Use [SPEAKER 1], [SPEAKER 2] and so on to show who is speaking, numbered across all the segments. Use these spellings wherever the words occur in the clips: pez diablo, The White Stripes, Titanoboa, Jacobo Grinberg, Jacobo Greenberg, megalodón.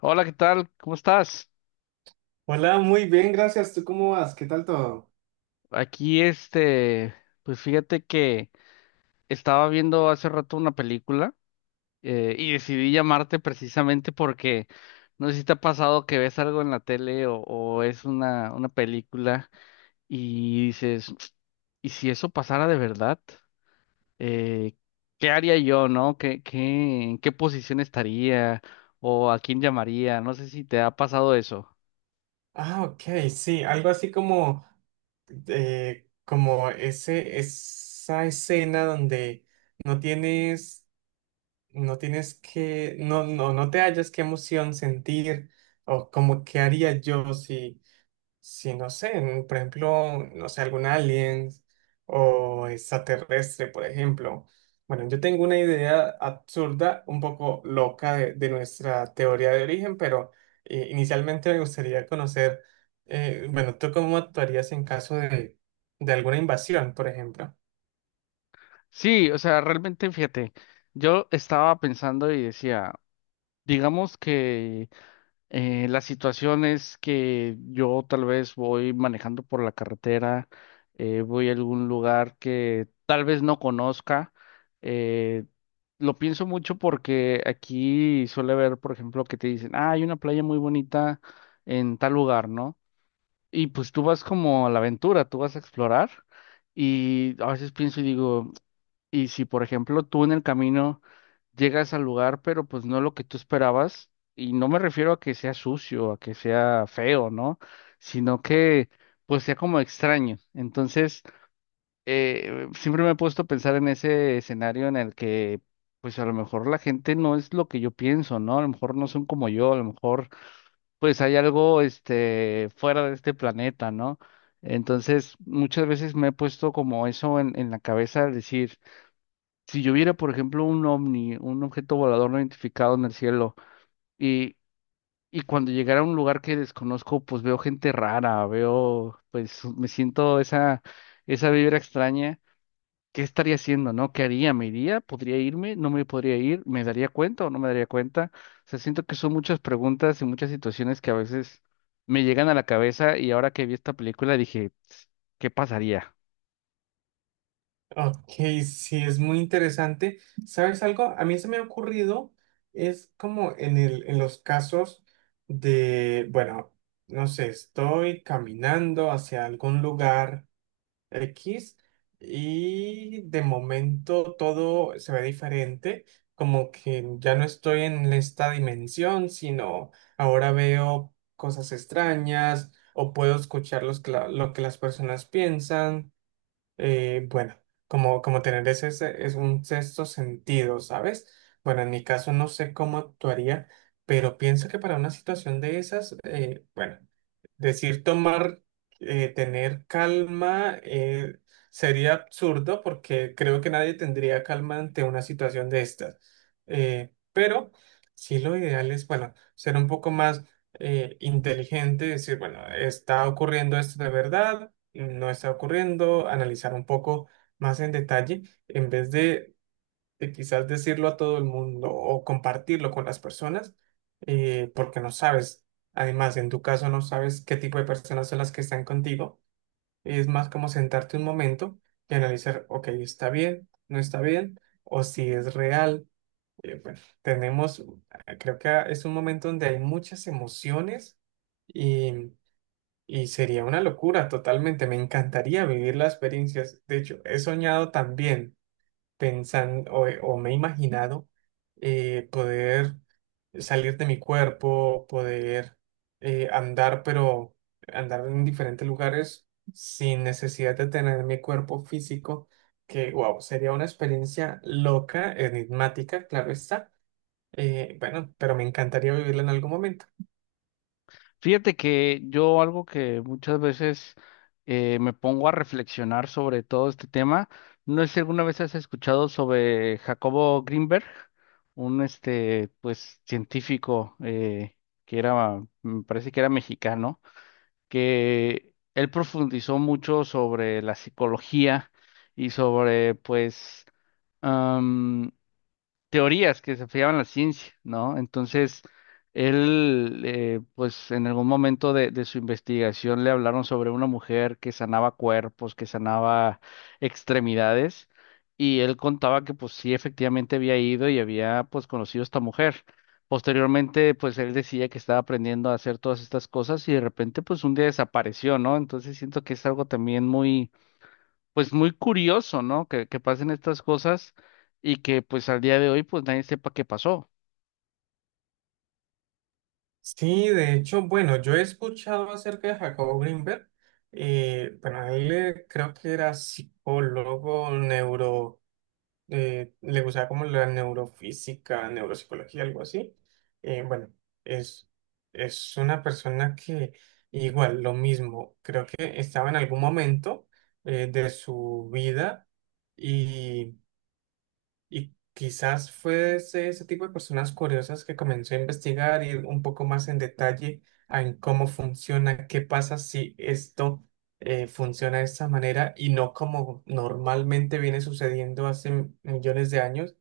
[SPEAKER 1] Hola, ¿qué tal? ¿Cómo estás?
[SPEAKER 2] Hola, muy bien, gracias. ¿Tú cómo vas? ¿Qué tal todo?
[SPEAKER 1] Aquí, pues fíjate que estaba viendo hace rato una película y decidí llamarte precisamente porque no sé si te ha pasado que ves algo en la tele o es una película y dices, ¿y si eso pasara de verdad? Eh, ¿Qué haría yo, no? ¿En qué posición estaría? ¿O a quién llamaría? No sé si te ha pasado eso.
[SPEAKER 2] Ah, ok, sí, algo así como, como esa escena donde no tienes, no tienes no, no, no te hallas qué emoción sentir o como qué haría yo si no sé, por ejemplo, no sé, algún alien o extraterrestre, por ejemplo. Bueno, yo tengo una idea absurda, un poco loca de nuestra teoría de origen, pero inicialmente me gustaría conocer, bueno, ¿tú cómo actuarías en caso de alguna invasión, por ejemplo?
[SPEAKER 1] Sí, o sea, realmente fíjate, yo estaba pensando y decía, digamos que las situaciones que yo tal vez voy manejando por la carretera, voy a algún lugar que tal vez no conozca, eh, lo pienso mucho porque aquí suele haber, por ejemplo, que te dicen, ah, hay una playa muy bonita en tal lugar, ¿no? Y pues tú vas como a la aventura, tú vas a explorar. Y a veces pienso y digo, y si, por ejemplo, tú en el camino llegas al lugar, pero pues no lo que tú esperabas, y no me refiero a que sea sucio, a que sea feo, ¿no? Sino que pues sea como extraño. Entonces, siempre me he puesto a pensar en ese escenario en el que pues a lo mejor la gente no es lo que yo pienso, ¿no? A lo mejor no son como yo, a lo mejor pues hay algo este fuera de este planeta, ¿no? Entonces, muchas veces me he puesto como eso en la cabeza al decir si yo viera, por ejemplo, un ovni, un objeto volador no identificado en el cielo, y, y cuando llegara a un lugar que desconozco, pues veo gente rara, veo, pues me siento esa, esa vibra extraña. ¿Qué estaría haciendo, no? ¿Qué haría? ¿Me iría? ¿Podría irme? ¿No me podría ir? ¿Me daría cuenta o no me daría cuenta? O sea, siento que son muchas preguntas y muchas situaciones que a veces me llegan a la cabeza y ahora que vi esta película dije, "Tss, ¿qué pasaría?"
[SPEAKER 2] Ok, sí, es muy interesante. ¿Sabes algo? A mí se me ha ocurrido, es como en en los casos de, bueno, no sé, estoy caminando hacia algún lugar X y de momento todo se ve diferente, como que ya no estoy en esta dimensión, sino ahora veo cosas extrañas o puedo escuchar los lo que las personas piensan. eh, bueno, como, como tener es un sexto sentido, ¿sabes? Bueno, en mi caso no sé cómo actuaría, pero pienso que para una situación de esas, bueno, decir tomar, tener calma, sería absurdo porque creo que nadie tendría calma ante una situación de estas. Pero sí lo ideal es, bueno, ser un poco más inteligente, decir, bueno, está ocurriendo esto de verdad no está ocurriendo, analizar un poco más en detalle, en vez de quizás decirlo a todo el mundo o compartirlo con las personas, porque no sabes, además en tu caso no sabes qué tipo de personas son las que están contigo, es más como sentarte un momento y analizar, ok, está bien, no está bien, o si es real. Bueno, tenemos, creo que es un momento donde hay muchas emociones. y y sería una locura totalmente, me encantaría vivir las experiencias. De hecho, he soñado también pensando o me he imaginado poder salir de mi cuerpo, poder andar, pero andar en diferentes lugares sin necesidad de tener mi cuerpo físico, que wow, sería una experiencia loca, enigmática, claro está. Bueno, pero me encantaría vivirla en algún momento.
[SPEAKER 1] Fíjate que yo algo que muchas veces me pongo a reflexionar sobre todo este tema, no sé si alguna vez has escuchado sobre Jacobo Greenberg, un este pues científico que era, me parece que era mexicano, que él profundizó mucho sobre la psicología y sobre pues teorías que se fiaban en la ciencia, ¿no? Entonces, él, pues en algún momento de su investigación le hablaron sobre una mujer que sanaba cuerpos, que sanaba extremidades, y él contaba que pues sí, efectivamente había ido y había pues conocido a esta mujer. Posteriormente, pues él decía que estaba aprendiendo a hacer todas estas cosas y de repente, pues un día desapareció, ¿no? Entonces siento que es algo también muy pues muy curioso, ¿no? Que pasen estas cosas y que pues al día de hoy pues nadie sepa qué pasó.
[SPEAKER 2] Sí, de hecho, bueno, yo he escuchado acerca de Jacobo Grinberg. Eh, bueno, él creo que era psicólogo, neuro, le gustaba como la neurofísica, neuropsicología, algo así. Eh, bueno, es, es una persona que igual, lo mismo, creo que estaba en algún momento de su vida y quizás fue ese tipo de personas curiosas que comenzó a investigar, ir un poco más en detalle a en cómo funciona, qué pasa si esto funciona de esta manera y no como normalmente viene sucediendo hace millones de años.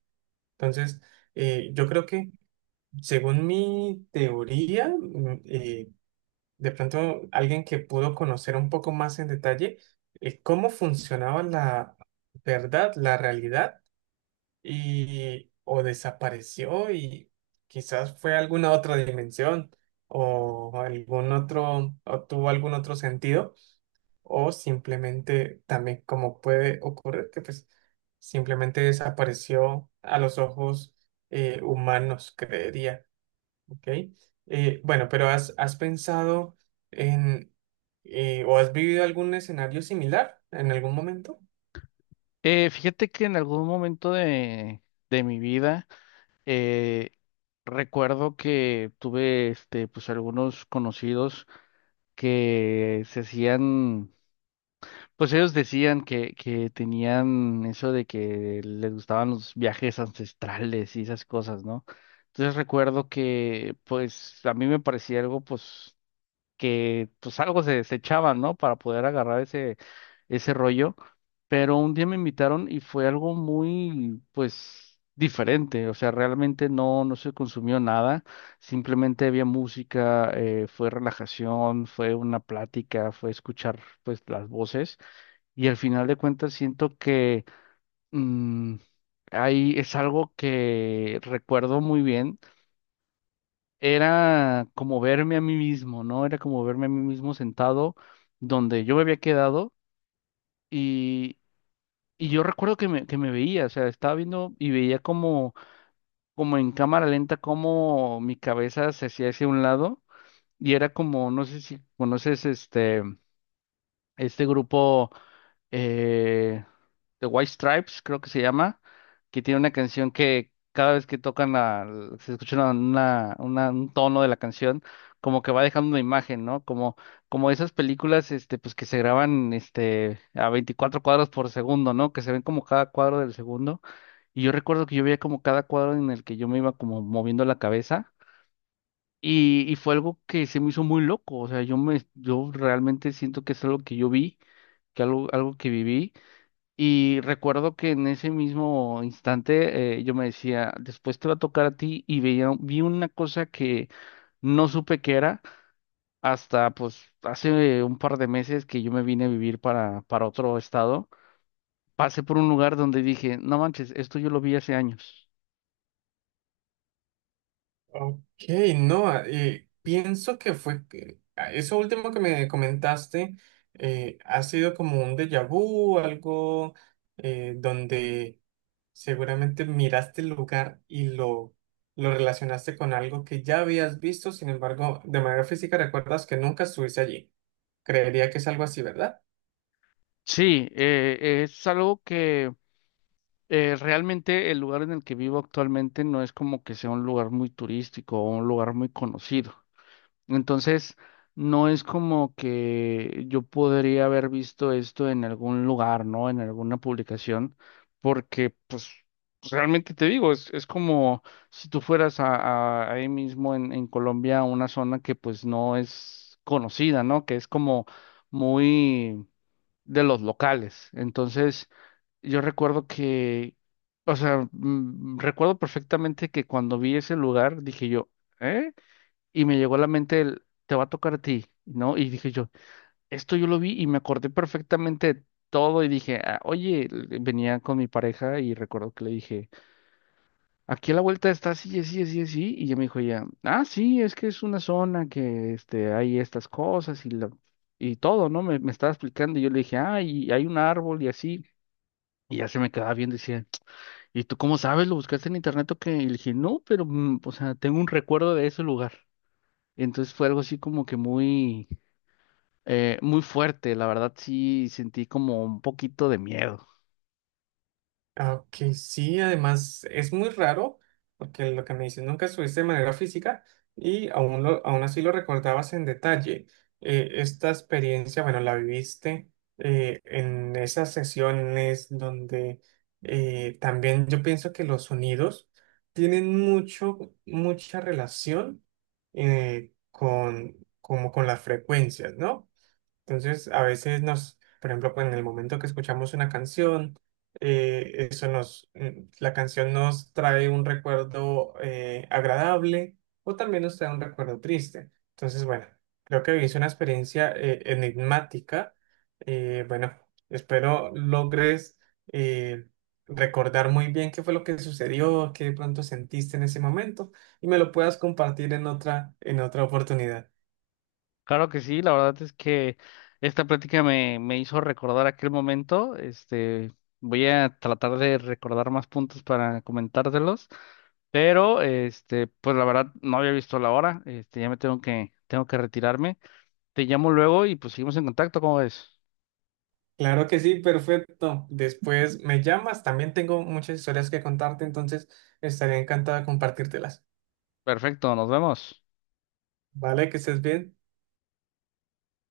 [SPEAKER 2] Entonces, yo creo que según mi teoría, de pronto alguien que pudo conocer un poco más en detalle cómo funcionaba la verdad, la realidad y o desapareció y quizás fue a alguna otra dimensión o algún otro o tuvo algún otro sentido o simplemente también como puede ocurrir que pues simplemente desapareció a los ojos humanos, creería, ¿ok? Has pensado en o has vivido algún escenario similar en algún momento?
[SPEAKER 1] Fíjate que en algún momento de mi vida eh, recuerdo que tuve este pues algunos conocidos que se hacían, pues ellos decían que tenían eso de que les gustaban los viajes ancestrales y esas cosas, ¿no? Entonces recuerdo que pues a mí me parecía algo pues que pues algo se echaban, ¿no? Para poder agarrar ese, ese rollo. Pero un día me invitaron y fue algo muy, pues, diferente. O sea, realmente no, no se consumió nada. Simplemente había música, fue relajación, fue una plática, fue escuchar, pues, las voces. Y al final de cuentas siento que mm, ahí es algo que recuerdo muy bien, era como verme a mí mismo, ¿no? Era como verme a mí mismo sentado donde yo me había quedado y, y yo recuerdo que me veía, o sea, estaba viendo y veía como, como en cámara lenta cómo mi cabeza se hacía hacia un lado y era como, no sé si conoces este grupo eh, The White Stripes, creo que se llama, que tiene una canción que cada vez que tocan la, se escucha una, un tono de la canción, como que va dejando una imagen, ¿no? Como, como esas películas, este, pues que se graban, este, a 24 cuadros por segundo, ¿no? Que se ven como cada cuadro del segundo. Y yo recuerdo que yo veía como cada cuadro en el que yo me iba como moviendo la cabeza. Y fue algo que se me hizo muy loco. O sea, yo me, yo realmente siento que es algo que yo vi, que algo, algo que viví. Y recuerdo que en ese mismo instante yo me decía, después te va a tocar a ti y veía, vi una cosa que no supe qué era hasta pues hace un par de meses que yo me vine a vivir para otro estado. Pasé por un lugar donde dije, no manches, esto yo lo vi hace años.
[SPEAKER 2] Ok, no, ah, pienso que eso último que me comentaste ha sido como un déjà vu, algo donde seguramente miraste el lugar y lo relacionaste con algo que ya habías visto, sin embargo, de manera física recuerdas que nunca estuviste allí. Creería que es algo así, ¿verdad?
[SPEAKER 1] Sí, es algo que realmente el lugar en el que vivo actualmente no es como que sea un lugar muy turístico o un lugar muy conocido. Entonces, no es como que yo podría haber visto esto en algún lugar, ¿no? En alguna publicación, porque pues realmente te digo, es como si tú fueras a, ahí mismo en Colombia, a una zona que pues no es conocida, ¿no? Que es como muy de los locales. Entonces, yo recuerdo que, o sea, recuerdo perfectamente que cuando vi ese lugar, dije yo, ¿eh? Y me llegó a la mente el, te va a tocar a ti, ¿no? Y dije yo, esto yo lo vi y me acordé perfectamente de todo y dije, "Ah, oye, venía con mi pareja y recuerdo que le dije, aquí a la vuelta está así, así, así, así, y ella me dijo ya, ah, sí, es que es una zona que este, hay estas cosas y, la, y todo, ¿no? Me estaba explicando y yo le dije, ah, y hay un árbol y así. Y ya se me quedaba bien, decía, ¿y tú cómo sabes? ¿Lo buscaste en internet o qué? Y le dije, no, pero, o sea, tengo un recuerdo de ese lugar. Entonces fue algo así como que muy, muy fuerte, la verdad sí sentí como un poquito de miedo.
[SPEAKER 2] Ah, ok, sí, además es muy raro, porque lo que me dices nunca estuviste de manera física y aún así lo recordabas en detalle. Esta experiencia, bueno, la viviste en esas sesiones donde también yo pienso que los sonidos tienen mucho, mucha relación con, como con las frecuencias, ¿no? Entonces, a veces nos, por ejemplo, pues, en el momento que escuchamos una canción, eso la canción nos trae un recuerdo agradable o también nos trae un recuerdo triste. Entonces, bueno, creo que vivís una experiencia enigmática. Bueno, espero logres eh, recordar muy bien qué fue lo que sucedió, qué de pronto sentiste en ese momento y me lo puedas compartir en otra oportunidad.
[SPEAKER 1] Claro que sí, la verdad es que esta plática me, me hizo recordar aquel momento. Este, voy a tratar de recordar más puntos para comentártelos, pero este, pues la verdad no había visto la hora. Este, ya me tengo que retirarme. Te llamo luego y pues seguimos en contacto, ¿cómo ves?
[SPEAKER 2] Claro que sí, perfecto. Después me llamas, también tengo muchas historias que contarte, entonces estaría encantado de compartírtelas.
[SPEAKER 1] Perfecto, nos vemos.
[SPEAKER 2] Vale, que estés bien.